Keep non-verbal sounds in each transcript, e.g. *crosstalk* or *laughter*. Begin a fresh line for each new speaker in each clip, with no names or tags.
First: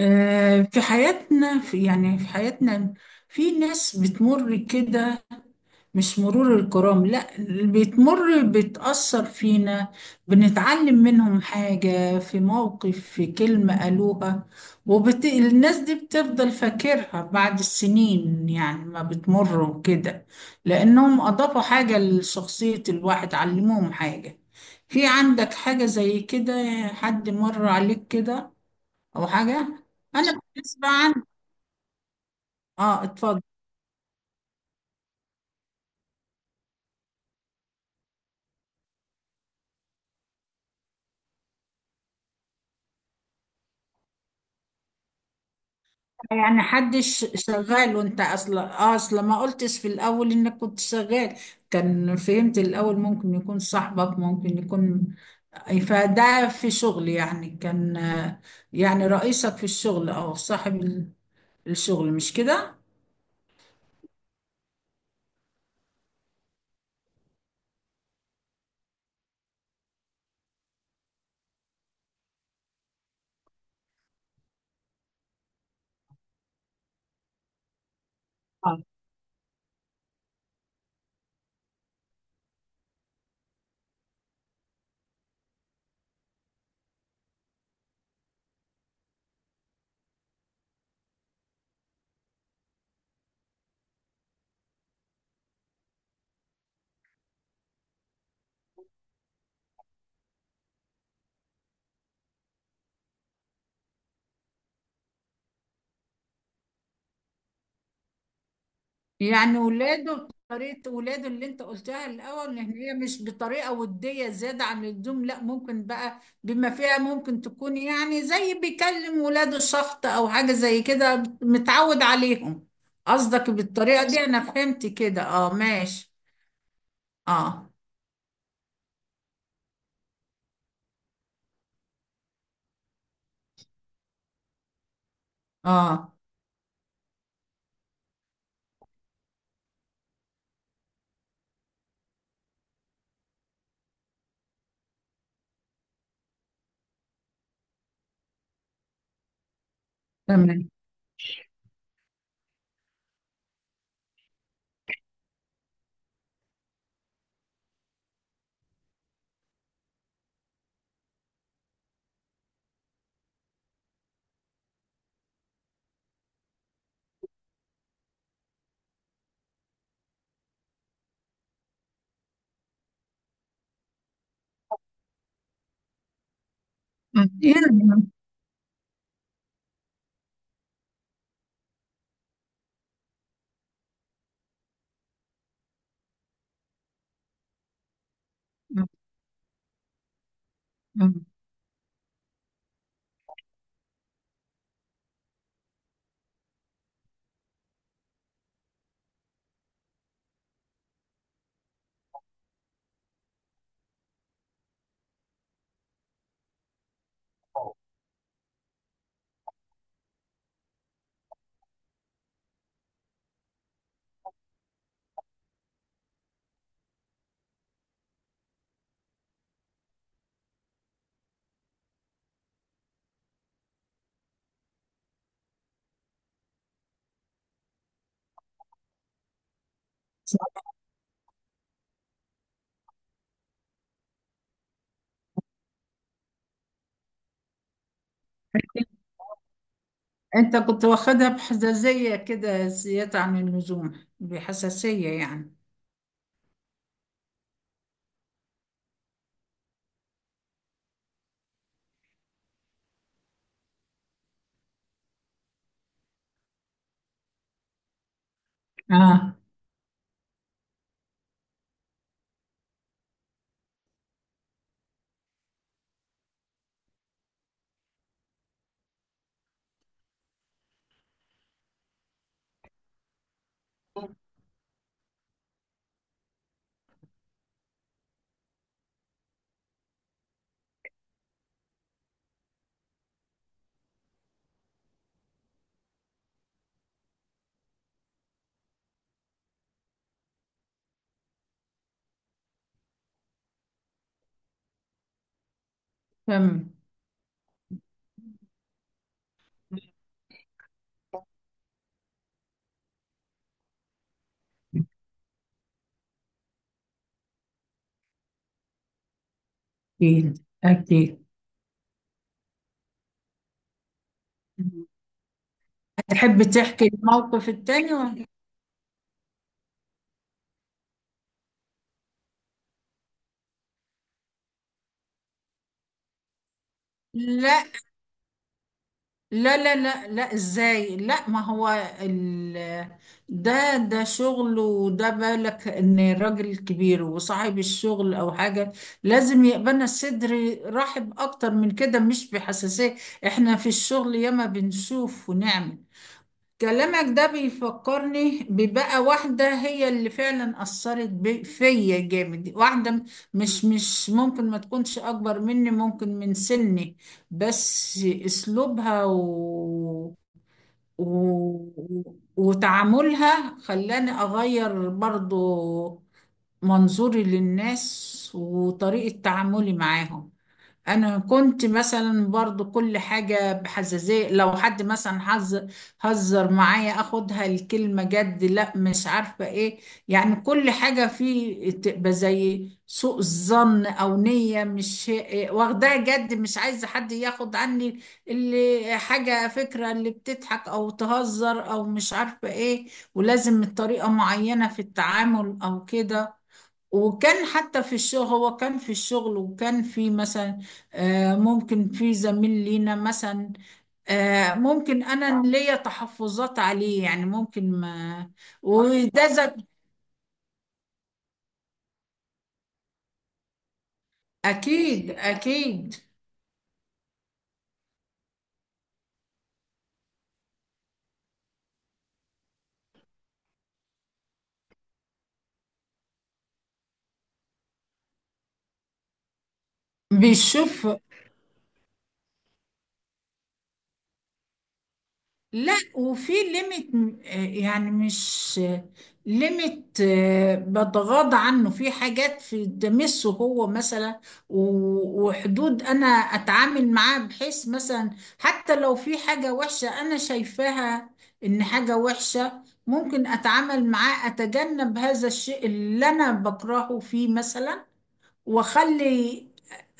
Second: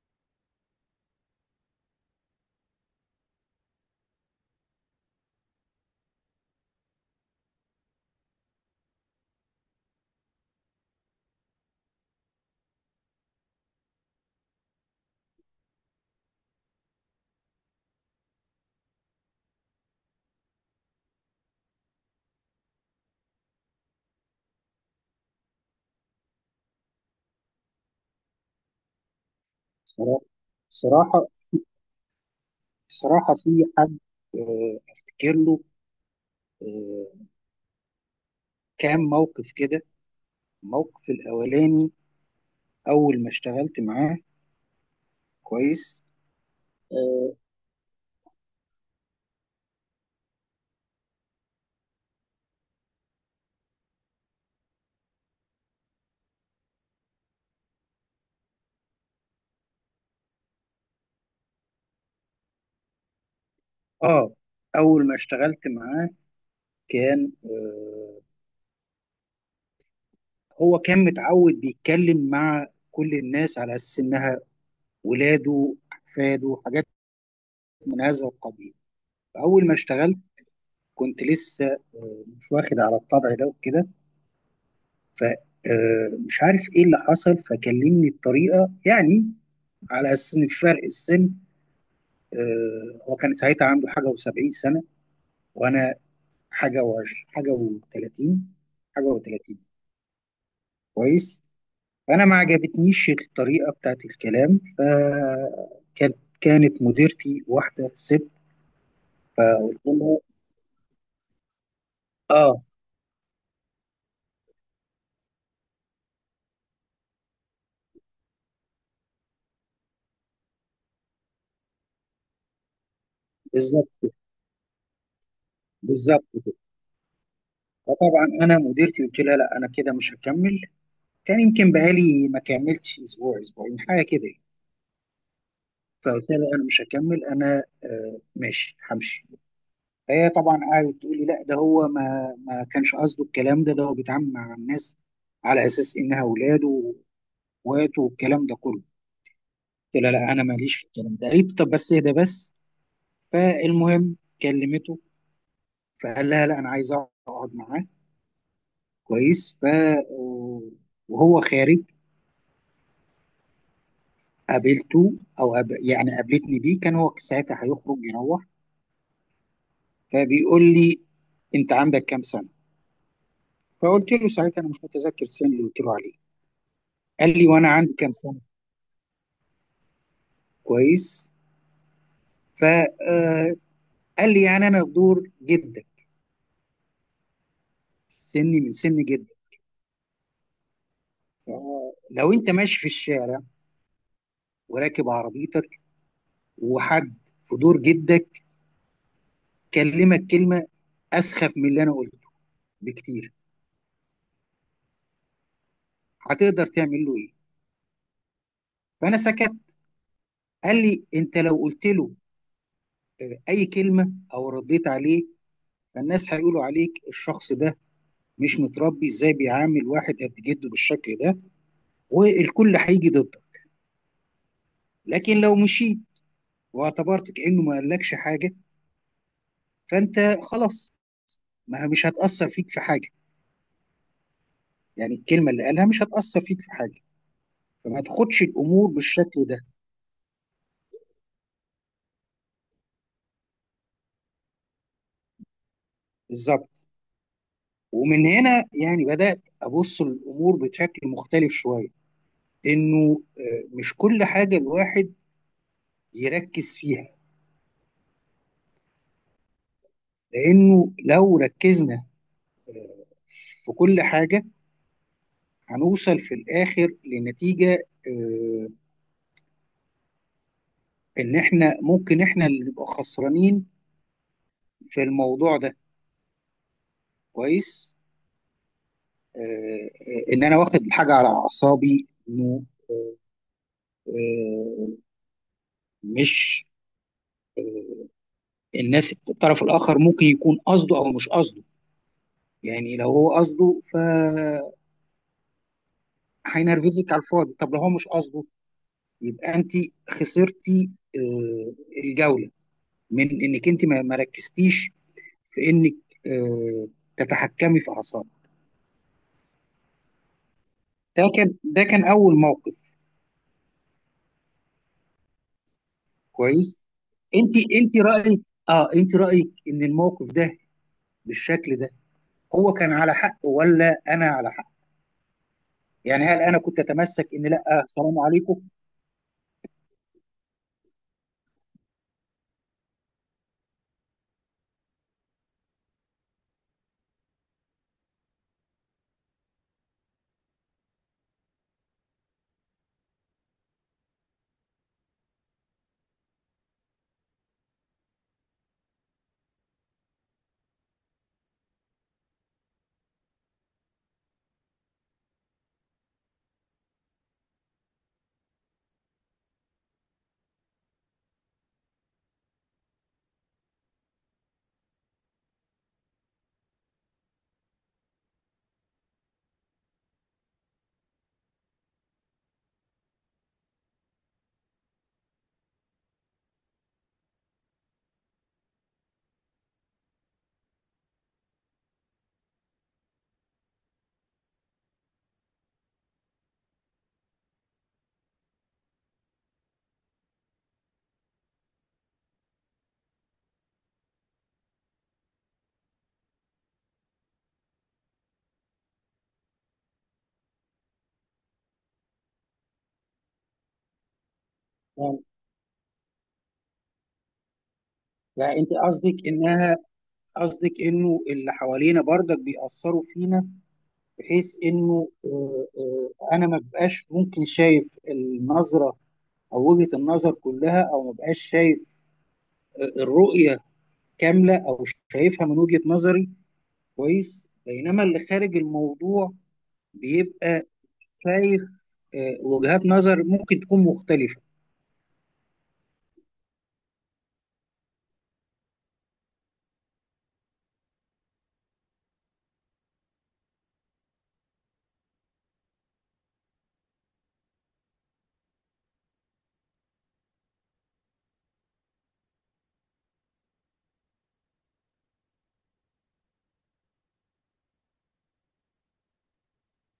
في حياتنا في حياتنا في ناس بتمر كده، مش مرور الكرام. لا، اللي بتمر بتأثر فينا، بنتعلم منهم حاجة، في موقف، في كلمة قالوها. الناس دي بتفضل فاكرها بعد السنين، يعني ما بتمر وكده، لأنهم أضافوا حاجة لشخصية الواحد، علموهم حاجة. في عندك حاجة زي كده؟ حد مر عليك كده او حاجه؟
صراحة
انا بالنسبه عن،
صراحة
اه
صراحة
اتفضل.
في حد، أفتكر له آه، كام موقف كده. الموقف الأولاني أول ما اشتغلت معاه. كويس.
يعني حدش
آه
شغال، وانت اصلا ما قلتش في الاول انك كنت شغال. كان فهمت الاول ممكن يكون صاحبك، ممكن يكون. فده في شغل يعني، كان يعني رئيسك في الشغل او صاحب الشغل، مش كده؟
آه، أول ما اشتغلت معاه كان هو كان متعود بيتكلم مع كل الناس على أساس إنها ولاده أحفاده حاجات من هذا القبيل. أول ما اشتغلت كنت لسه مش واخد على الطبع ده وكده، فمش عارف ايه اللي حصل فكلمني بطريقه يعني على اساس ان فرق السن. هو كان ساعتها عنده حاجه و70 سنه، وانا حاجه و، حاجه و30، حاجه و30. كويس. فانا ما عجبتنيش الطريقه بتاعت الكلام، فكانت مديرتي واحده ست،
يعني
فقلت لها
ولاده، طريقة ولاده اللي انت قلتها الأول، ان
اه،
هي مش بطريقة ودية زيادة عن اللزوم. لا، ممكن بقى، بما فيها ممكن تكون يعني زي بيكلم ولاده، شخط أو حاجة زي كده، متعود عليهم. قصدك
بالظبط
بالطريقة
كده،
دي؟ أنا فهمت كده، اه ماشي.
بالظبط كده.
اه.
فطبعا انا مديرتي قلت لها لا انا كده مش هكمل. كان يمكن بقالي ما كملتش اسبوع اسبوعين حاجه كده يعني.
اه.
فقلت لها لا انا مش هكمل انا، ماشي همشي. فهي طبعا قعدت تقول لي لا ده هو ما كانش قصده الكلام ده هو بيتعامل مع الناس على اساس انها اولاده واخواته والكلام ده كله. قلت لها لا انا
تمام.
ماليش في الكلام ده. قالت طب بس ده بس. فالمهم كلمته، فقال لها لا انا عايز اقعد معاه. كويس. ف آه، وهو خارج قابلته، او قابلتني بيه، كان هو ساعتها هيخرج يروح، فبيقول لي انت عندك كام سنه. فقلت له ساعتها انا مش متذكر السن اللي قلت له عليه. قال لي وانا عندي
يعني.
كام سنه. كويس. فقال لي يعني انا في دور جدا، سني من
مم.
سن جدا.
مم.
لو انت ماشي في الشارع وراكب عربيتك، وحد في دور جدك كلمك كلمه اسخف من اللي انا قلته بكتير، هتقدر تعمل له ايه؟ فانا سكت. قال لي انت لو قلت له اي كلمه او رديت عليه، فالناس هيقولوا عليك الشخص ده مش متربي، ازاي بيعامل واحد قد جده بالشكل ده؟ والكل هيجي ضدك. لكن لو مشيت واعتبرت كأنه ما قالكش حاجة فأنت
صح.
خلاص، ما مش هتأثر فيك في حاجة، يعني الكلمة اللي قالها مش هتأثر فيك في حاجة. فما تاخدش الأمور بالشكل ده.
انت كنت واخدها بحساسية كده زيادة عن اللزوم، بحساسية يعني.
بالظبط. ومن هنا يعني بدأت أبص الأمور بشكل مختلف شوية، إنه مش كل حاجة الواحد يركز فيها،
اه.
لأنه لو ركزنا في كل حاجة هنوصل في الآخر لنتيجة، آه، إن إحنا ممكن إحنا اللي نبقى خسرانين في الموضوع ده. كويس. آه، ان انا واخد الحاجه على اعصابي، انه آه، مش، الناس الطرف الاخر ممكن يكون قصده او مش قصده. يعني لو هو قصده ف
تمام.
هينرفزك على الفاضي، طب لو هو مش قصده يبقى انت خسرتي آه، الجوله، من انك انت ما ركزتيش في انك آه، تتحكمي في اعصابك.
أكيد
ده
أكيد.
كان، ده كان اول موقف.
مم. هتحب
كويس.
تحكي الموقف
انت،
التاني
انت
ولا؟
رايك، اه انت رايك ان الموقف ده بالشكل ده هو كان على حق ولا انا على حق؟ يعني هل انا كنت اتمسك ان
لا
لا سلام عليكم؟
لا لا لا لا إزاي؟ لا ما هو ال... ده شغل، وده بالك إن راجل كبير وصاحب الشغل أو حاجة، لازم يقبلنا الصدر رحب أكتر من كده، مش بحساسية. إحنا في الشغل ياما بنشوف ونعمل. كلامك ده بيفكرني ببقى واحدة هي اللي فعلا أثرت فيا جامد، واحدة مش ممكن ما تكونش أكبر مني، ممكن من سني، بس أسلوبها و... وتعاملها خلاني أغير برضو منظوري للناس وطريقة تعاملي معاهم. انا كنت مثلا برضو كل حاجة بحزازية، لو حد مثلا هزر معايا اخدها الكلمة جد، لا مش عارفة ايه. يعني كل حاجة فيه تبقى زي سوء الظن او نية، مش واخداها جد، مش عايزة حد ياخد عني اللي حاجة، فكرة اللي بتضحك او تهزر او مش عارفة ايه، ولازم الطريقة معينة في التعامل او كده. وكان حتى في الشغل، هو كان في الشغل، وكان في مثلا ممكن في زميل لينا مثلا، ممكن
يعني,
انا ليا تحفظات عليه، يعني ممكن ما.
يعني, انت قصدك
وده زك-
انها، قصدك انه اللي حوالينا برضك بيأثروا فينا، بحيث انه
اكيد اكيد.
انا ما بقاش ممكن شايف النظرة او وجهة النظر كلها، او ما بقاش شايف الرؤية كاملة، او شايفها من وجهة نظري. كويس. بينما اللي خارج الموضوع بيبقى
بيشوف.
شايف وجهات نظر ممكن تكون مختلفة.
لا، وفي ليميت، يعني مش ليميت. بتغاضى عنه في حاجات، في تمسه هو مثلا، وحدود انا اتعامل معاها، بحيث مثلا حتى لو في حاجة وحشة انا شايفاها ان حاجة وحشة، ممكن اتعامل معاه، اتجنب هذا الشيء اللي انا بكرهه فيه مثلا، واخلي،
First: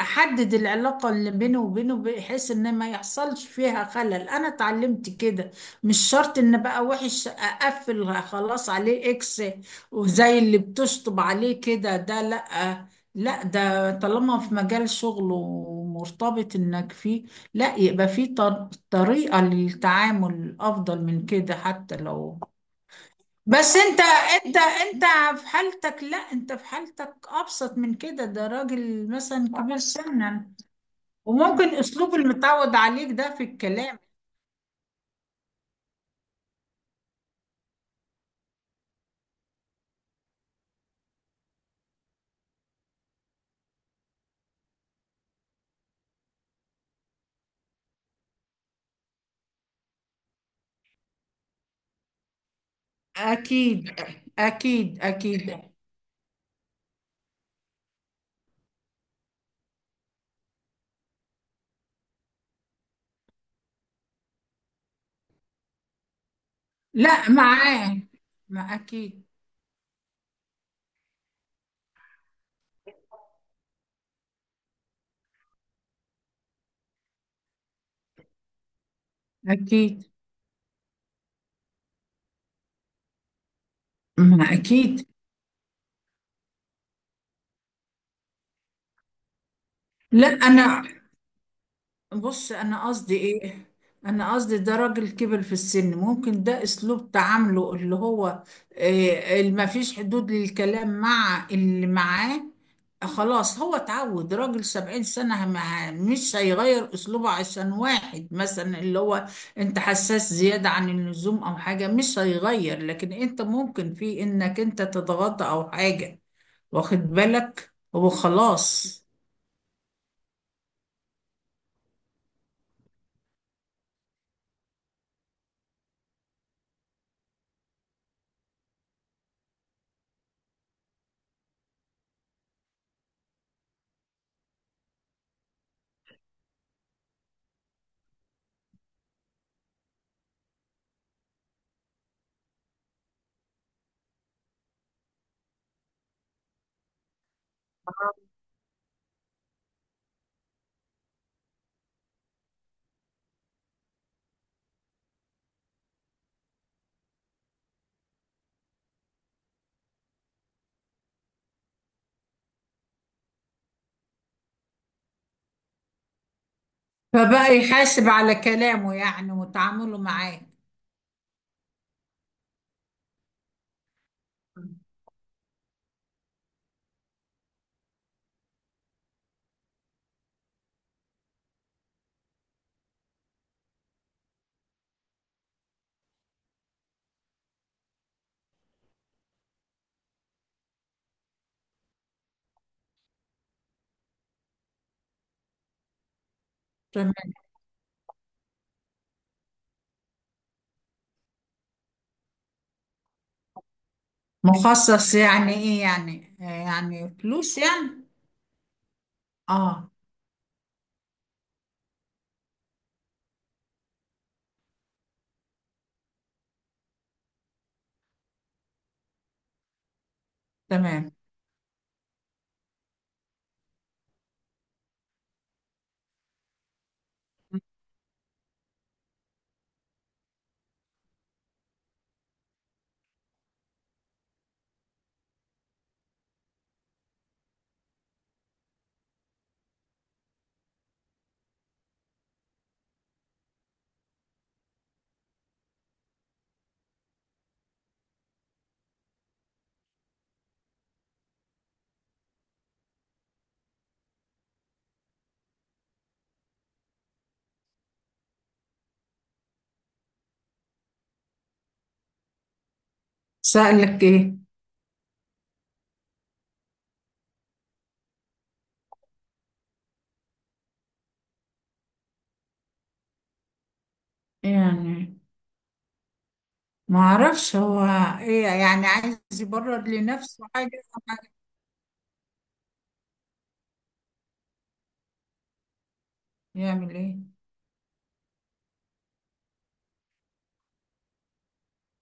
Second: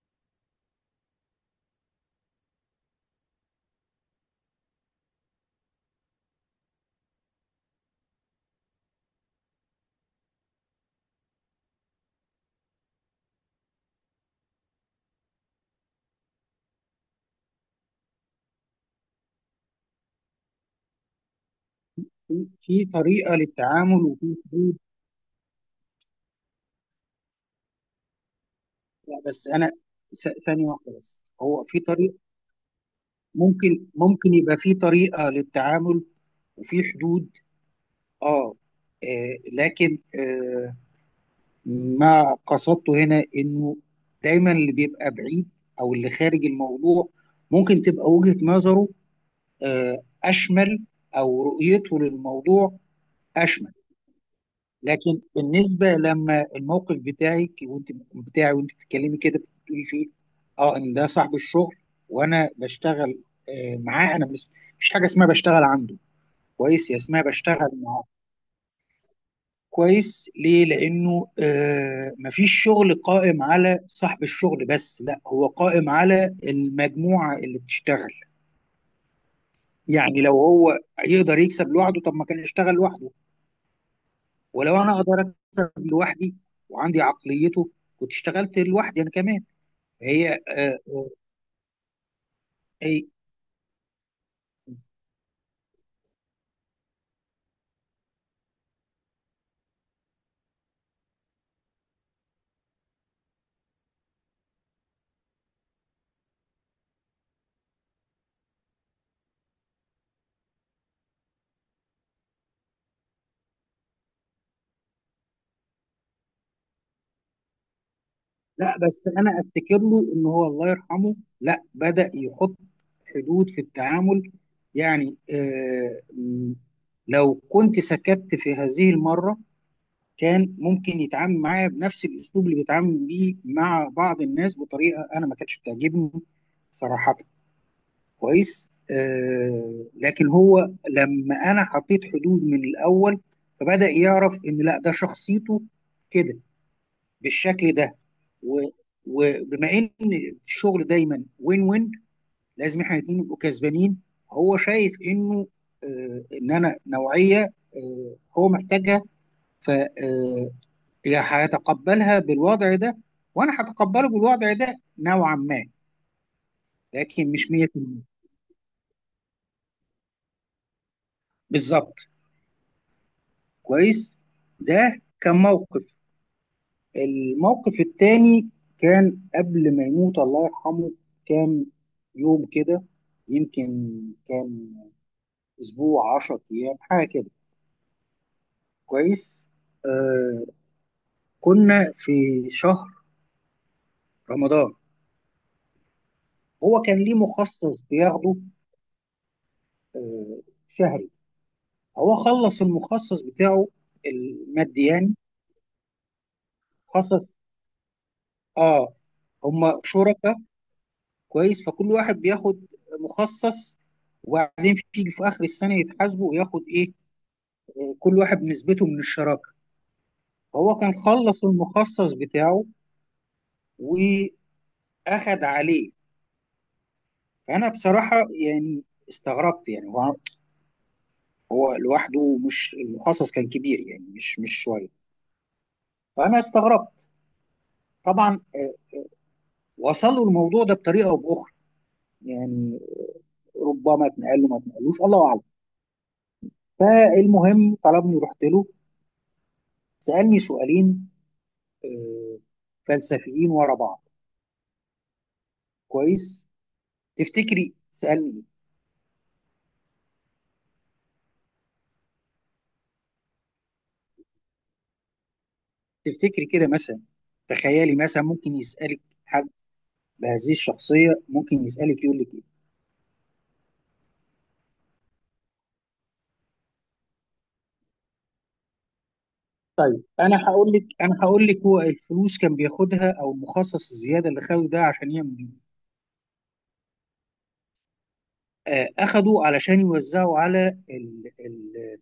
احدد العلاقة اللي بيني وبينه بحيث ان ما يحصلش فيها خلل. انا اتعلمت كده، مش شرط ان بقى وحش اقفل خلاص عليه اكس، وزي اللي بتشطب عليه كده، ده لا. لا، ده طالما في مجال شغله ومرتبط انك فيه، لا، يبقى في طريقة للتعامل افضل من كده، حتى لو.
في طريقة
بس انت
للتعامل وفي
انت
حدود.
انت، في حالتك، لا انت في حالتك ابسط من كده، ده راجل
لا، بس
مثلا
أنا،
كبير سنا،
ثانية واحدة بس، هو
وممكن
في طريقة،
اسلوب المتعود عليك ده في
ممكن
الكلام.
ممكن يبقى في طريقة للتعامل وفي حدود. آه, لكن ما قصدته هنا إنه دايما اللي بيبقى بعيد أو اللي خارج الموضوع ممكن تبقى وجهة نظره أشمل، أو رؤيته للموضوع أشمل.
اكيد اكيد
لكن
اكيد.
بالنسبه لما الموقف بتاعك وانت، بتاعي وانت بتتكلمي كده بتقولي فيه اه، ان ده صاحب الشغل وانا بشتغل معاه، انا مش حاجه اسمها بشتغل عنده، كويس، يا اسمها
لا
بشتغل
معاه.
معاه.
ما اكيد.
كويس. ليه؟ لانه مفيش شغل قائم على صاحب الشغل بس، لا هو قائم على المجموعه اللي بتشتغل.
اكيد.
يعني لو هو يقدر يكسب لوحده، طب ما كان يشتغل لوحده.
ما
ولو انا
اكيد.
اقدر اكسب لوحدي وعندي عقليته كنت اشتغلت لوحدي انا كمان.
لا
هي آه،
انا،
آه،
بص انا
هي
قصدي ايه، انا قصدي ده راجل كبر في السن، ممكن ده اسلوب تعامله اللي هو اللي ما فيش حدود للكلام مع اللي معاه. خلاص، هو اتعود، راجل 70 سنة، مش هيغير اسلوبه عشان واحد مثلا اللي هو انت حساس زيادة عن اللزوم او حاجة، مش هيغير. لكن انت ممكن في انك انت تضغط او حاجة، واخد بالك؟ هو
لا،
خلاص
بس انا افتكر له ان هو الله يرحمه لا بدأ يحط حدود في التعامل. يعني لو كنت سكت في هذه المرة كان ممكن يتعامل معايا بنفس الاسلوب اللي بيتعامل بيه مع بعض الناس بطريقة انا ما كانتش بتعجبني صراحة. كويس. لكن هو لما انا حطيت حدود من الاول فبدأ يعرف ان لا ده شخصيته كده بالشكل ده، و- وبما ان الشغل دايما وين وين، لازم احنا الاثنين نبقوا كسبانين. هو شايف انه ان انا نوعيه هو محتاجها، ف يا هيتقبلها بالوضع ده وانا هتقبله بالوضع ده نوعا ما، لكن مش
فبقى
100%.
يحاسب على كلامه يعني وتعامله معاه.
بالظبط. كويس. ده كان موقف. الموقف التاني كان قبل ما يموت الله يرحمه كام يوم كده يمكن، كام اسبوع 10 ايام حاجه كده. كويس. آه كنا في شهر رمضان. هو كان ليه
تمام.
مخصص بياخده آه شهري. هو خلص المخصص بتاعه المادي يعني.
مخصص يعني ايه يعني؟ يعني
خصص،
فلوس يعني؟
اه، هم
اه.
شركاء. كويس. فكل واحد بياخد مخصص، وبعدين في اخر السنه يتحاسبوا وياخد ايه كل واحد نسبته من الشراكه. هو كان
تمام.
خلص المخصص بتاعه واخد عليه. فانا بصراحه يعني استغربت، يعني هو لوحده، مش المخصص كان كبير يعني مش شويه، فانا استغربت طبعا. وصلوا الموضوع ده بطريقه او باخرى يعني، ربما اتنقل له ما اتنقلوش الله اعلم. المهم طلبني رحت له، سالني سؤالين آه، فلسفيين ورا بعض. كويس. تفتكري سألني
سألك ايه؟
ايه؟ تفتكري كده مثلا، تخيلي مثلا ممكن يسألك حد بهذه الشخصية ممكن يسألك يقول لك ايه؟
يعني ما اعرفش هو ايه، يعني عايز يبرر
طيب انا
لنفسه حاجة؟
هقول لك،
حاجة.
هو الفلوس كان بياخدها او المخصص الزياده اللي خده ده عشان يعمل بيه
يعمل ايه؟
اخده علشان يوزعه على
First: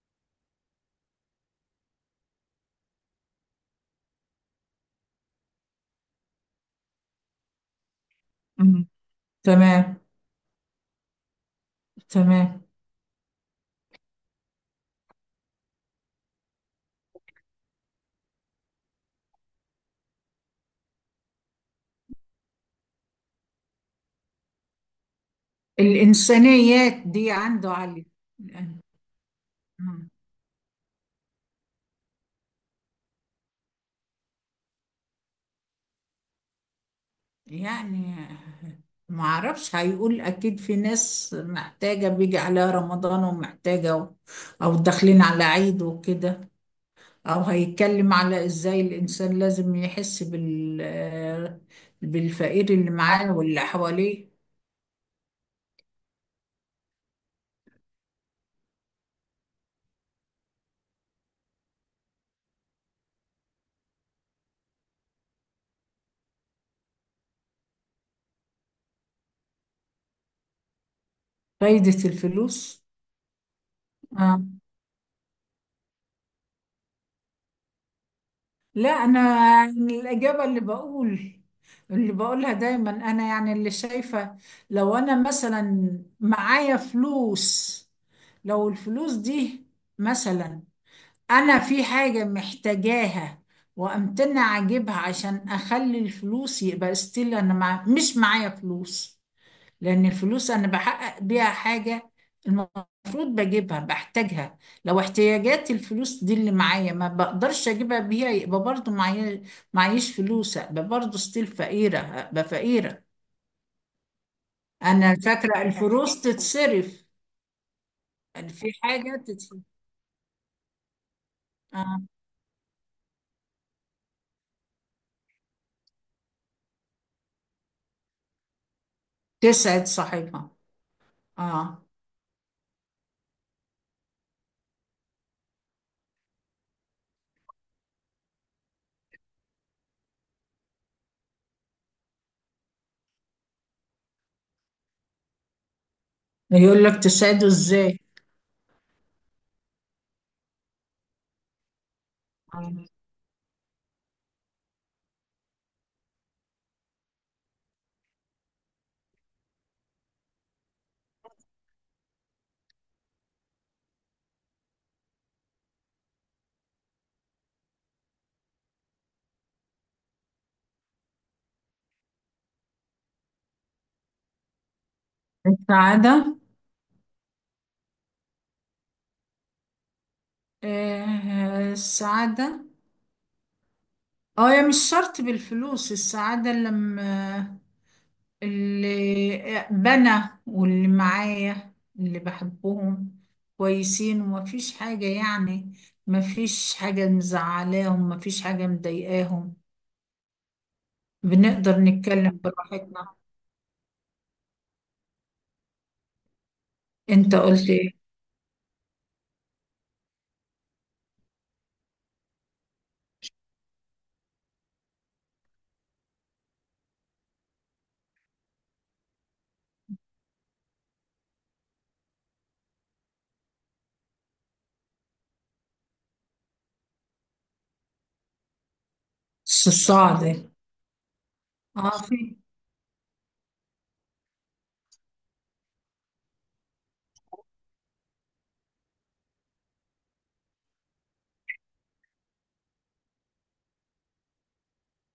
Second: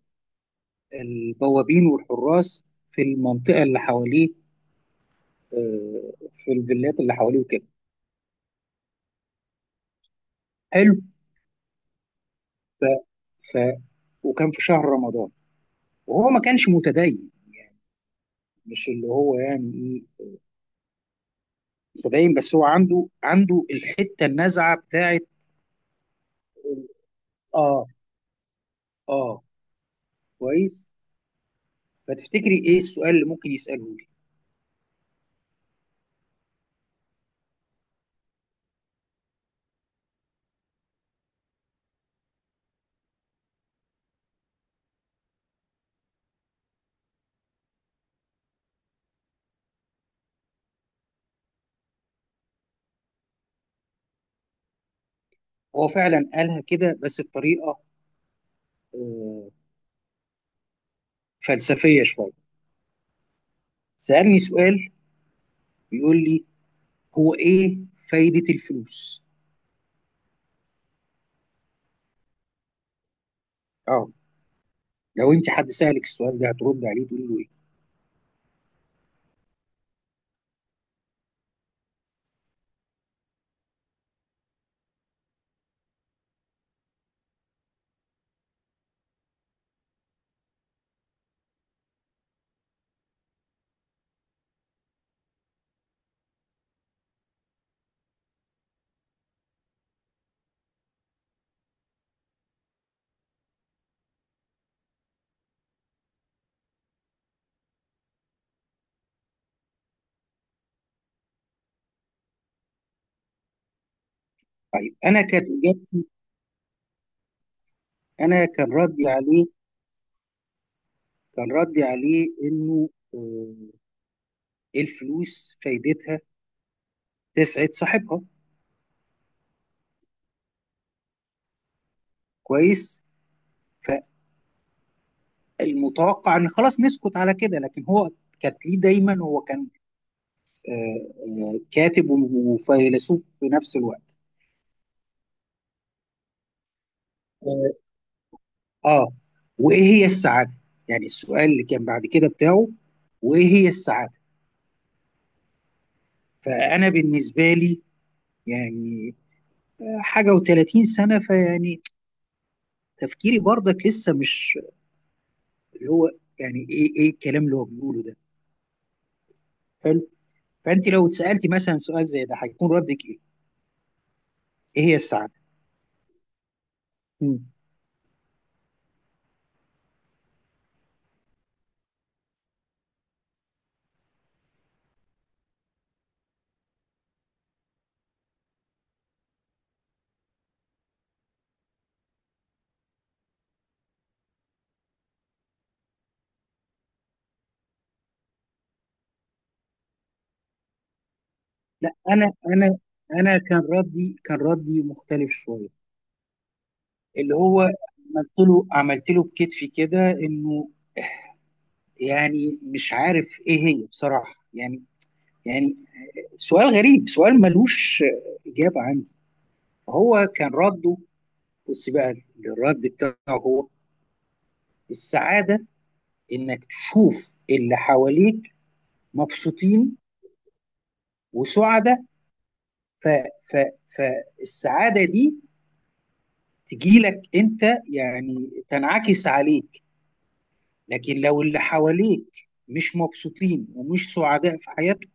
البوابين والحراس في المنطقه اللي حواليه، آه، في الفيلات اللي حواليه وكده.
مم. تمام.
حلو.
تمام.
ف... ف... وكان في شهر رمضان وهو ما كانش متدين يعني، مش اللي هو يعني ايه متدين، بس هو عنده، عنده الحته النزعه بتاعت ال-
الإنسانيات دي عنده
اه
عالية.
اه. كويس. فتفتكري ايه السؤال اللي ممكن يساله لي؟
يعني *laughs* معرفش، هيقول أكيد في ناس محتاجة، بيجي عليها رمضان ومحتاجة أو داخلين على عيد وكده، أو هيتكلم على إزاي الإنسان لازم يحس بال، بالفقير اللي معاه واللي حواليه.
هو فعلا قالها كده بس بطريقه آه فلسفيه شويه. سالني سؤال، بيقول لي هو ايه فايده الفلوس؟
فايدة الفلوس؟
اه.
آه.
لو انت حد سالك السؤال ده هترد عليه تقول له ايه؟
لا انا، يعني الاجابه اللي بقول، اللي بقولها دايما انا، يعني اللي شايفه، لو انا مثلا معايا فلوس، لو الفلوس دي مثلا، انا في حاجه محتاجاها وامتنع اجيبها عشان اخلي الفلوس، يبقى استيل انا مش معايا فلوس. لأن الفلوس أنا بحقق بيها حاجة، المفروض بجيبها بحتاجها. لو احتياجات الفلوس دي اللي معايا ما بقدرش أجيبها بيها، يبقى برضو معايا معيش فلوس، أبقى برضو ستيل فقيرة، أبقى فقيرة.
طيب
أنا
انا كانت
فاكرة
اجابتي،
الفلوس تتصرف،
انا
يعني
كان
في
ردي
حاجة
عليه،
تتصرف. آه.
انه آه، الفلوس فايدتها تسعد صاحبها.
تسعد صاحبها. آه.
كويس. فالمتوقع ان خلاص نسكت على كده، لكن هو كانت ليه دايما، هو كان آه، كاتب وفيلسوف في نفس الوقت.
يقول لك تسعده
اه.
إزاي؟
آه. وايه هي السعاده؟ يعني السؤال اللي كان بعد كده بتاعه،
آه.
وايه هي السعاده. فانا بالنسبه لي يعني حاجه و30 سنه فيعني تفكيري برضك لسه مش، اللي هو يعني ايه ايه الكلام اللي هو بيقوله ده. حلو. فانت لو اتسالتي مثلا سؤال زي ده هيكون ردك ايه؟ ايه هي السعاده؟
السعادة.
مم.
آه. السعادة. اه، يا مش شرط بالفلوس السعادة، لما اللي بنا واللي معايا اللي بحبهم كويسين، ومفيش حاجة يعني، مفيش حاجة مزعلاهم، مفيش حاجة مضايقاهم، بنقدر
لا انا
نتكلم
انا
براحتنا.
انا كان ردي، كان ردي مختلف شويه، اللي
انت
هو
قلت ايه؟
عملت له بكتفي كده، انه يعني مش عارف ايه هي بصراحه يعني، يعني سؤال غريب، سؤال ملوش اجابه عندي. هو كان رده، بص بقى، الرد بتاعه هو السعاده انك تشوف اللي حواليك مبسوطين
الصعد.
وسعداء.
اه في.
ف ف فالسعاده دي تجي لك انت، يعني تنعكس عليك. لكن لو اللي حواليك مش مبسوطين ومش سعداء في حياتهم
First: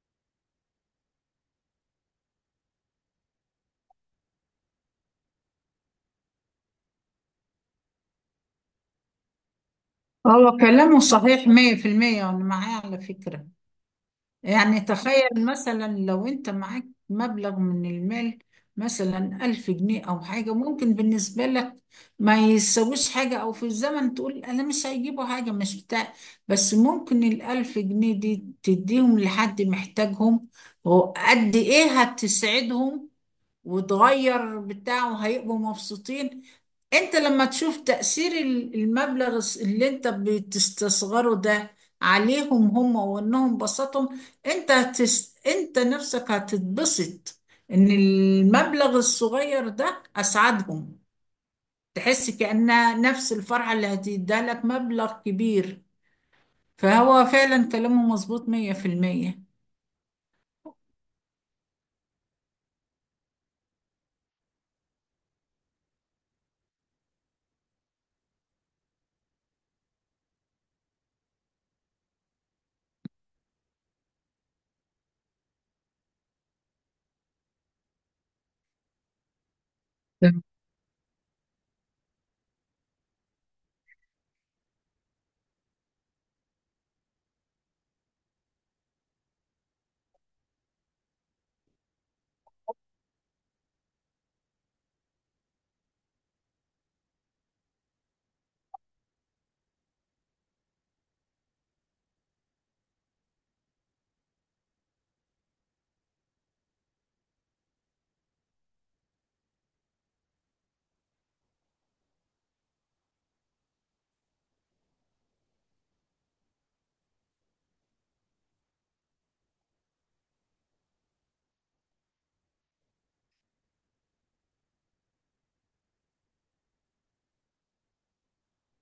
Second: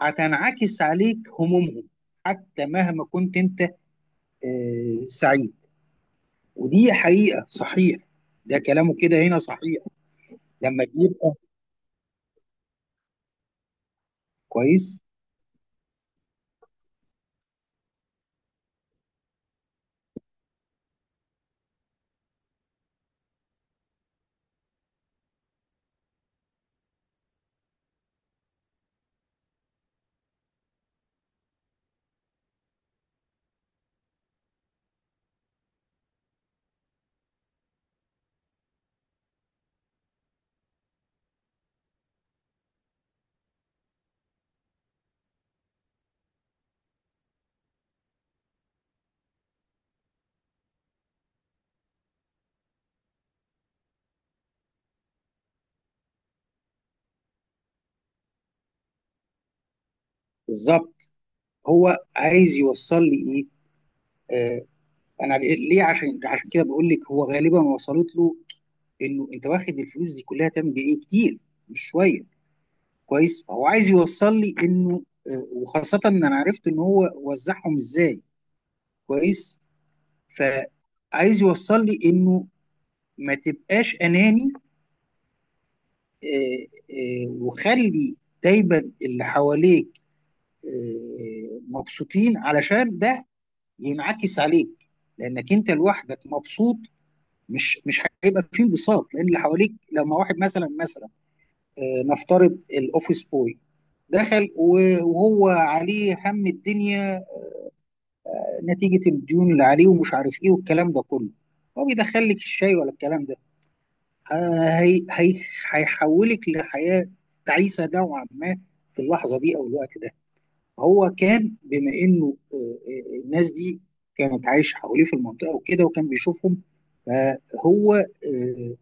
هتنعكس عليك همومهم، حتى مهما كنت انت سعيد. ودي حقيقه صحيح، ده كلامه كده هنا صحيح.
هو
لما
كلامه
بيبقى،
صحيح 100%، وانا معاه على فكرة. يعني
كويس،
تخيل مثلا لو انت معاك مبلغ من المال، مثلا 1000 جنيه أو حاجة، ممكن بالنسبة لك ما يسويش حاجة، أو في الزمن تقول أنا مش هيجيبوا حاجة، مش بتاع. بس ممكن الـ1000 جنيه دي تديهم لحد محتاجهم، وقد إيه هتسعدهم وتغير بتاع وهيبقوا مبسوطين. انت لما تشوف تأثير المبلغ اللي انت بتستصغره ده عليهم هم، وانهم بسطهم، انت انت نفسك هتتبسط ان المبلغ الصغير ده اسعدهم، تحس كأنها نفس الفرحة اللي هتديها لك مبلغ كبير. فهو فعلا كلامه مظبوط 100%.
بالظبط. هو عايز يوصل لي ايه؟ انا ليه عشان، عشان كده بقول لك هو غالبا وصلت له انه انت واخد الفلوس دي كلها تعمل بيها ايه، كتير مش شويه. كويس. فهو عايز يوصل لي انه وخاصه ان انا عرفت ان هو وزعهم ازاي. كويس. فعايز يوصل لي انه ما تبقاش اناني، وخلي دايما اللي حواليك مبسوطين علشان ده ينعكس عليك، لانك انت لوحدك مبسوط مش، مش هيبقى فيه انبساط، لان اللي حواليك لما واحد مثلا، مثلا نفترض الاوفيس بوي دخل وهو عليه هم الدنيا نتيجة الديون اللي عليه ومش عارف ايه والكلام ده كله، هو بيدخل لك الشاي ولا الكلام ده آه، هي هي هيحولك لحياة تعيسة نوعا ما في اللحظة دي أو الوقت ده. هو كان بما إنه الناس دي كانت عايشة حواليه في المنطقة وكده وكان بيشوفهم، فهو آه،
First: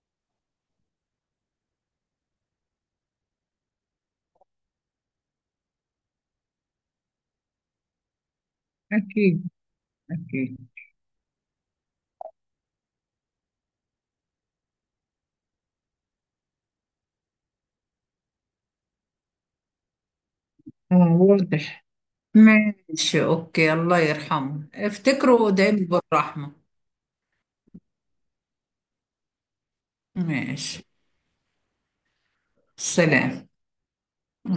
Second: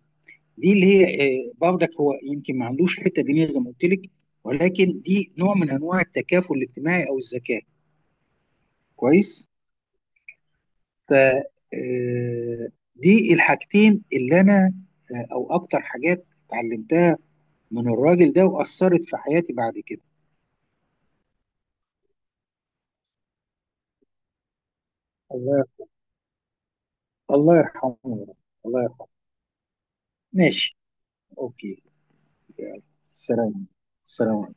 دي اللي هي برضك هو يمكن ما عندوش الحته الدينيه زي ما قلت لك، ولكن دي نوع من انواع التكافل الاجتماعي او الذكاء.
أكيد
كويس.
أكيد
ف آه، دي الحاجتين اللي انا او اكتر حاجات اتعلمتها من الراجل ده واثرت في حياتي بعد كده.
آه واضح. ماشي، أوكي. الله يرحمه، افتكروا
الله،
دايما بالرحمة.
الله يرحمه يا رب، الله يرحمه. ماشي.
ماشي.
اوكي. يلا.
سلام.
سلام. سلام.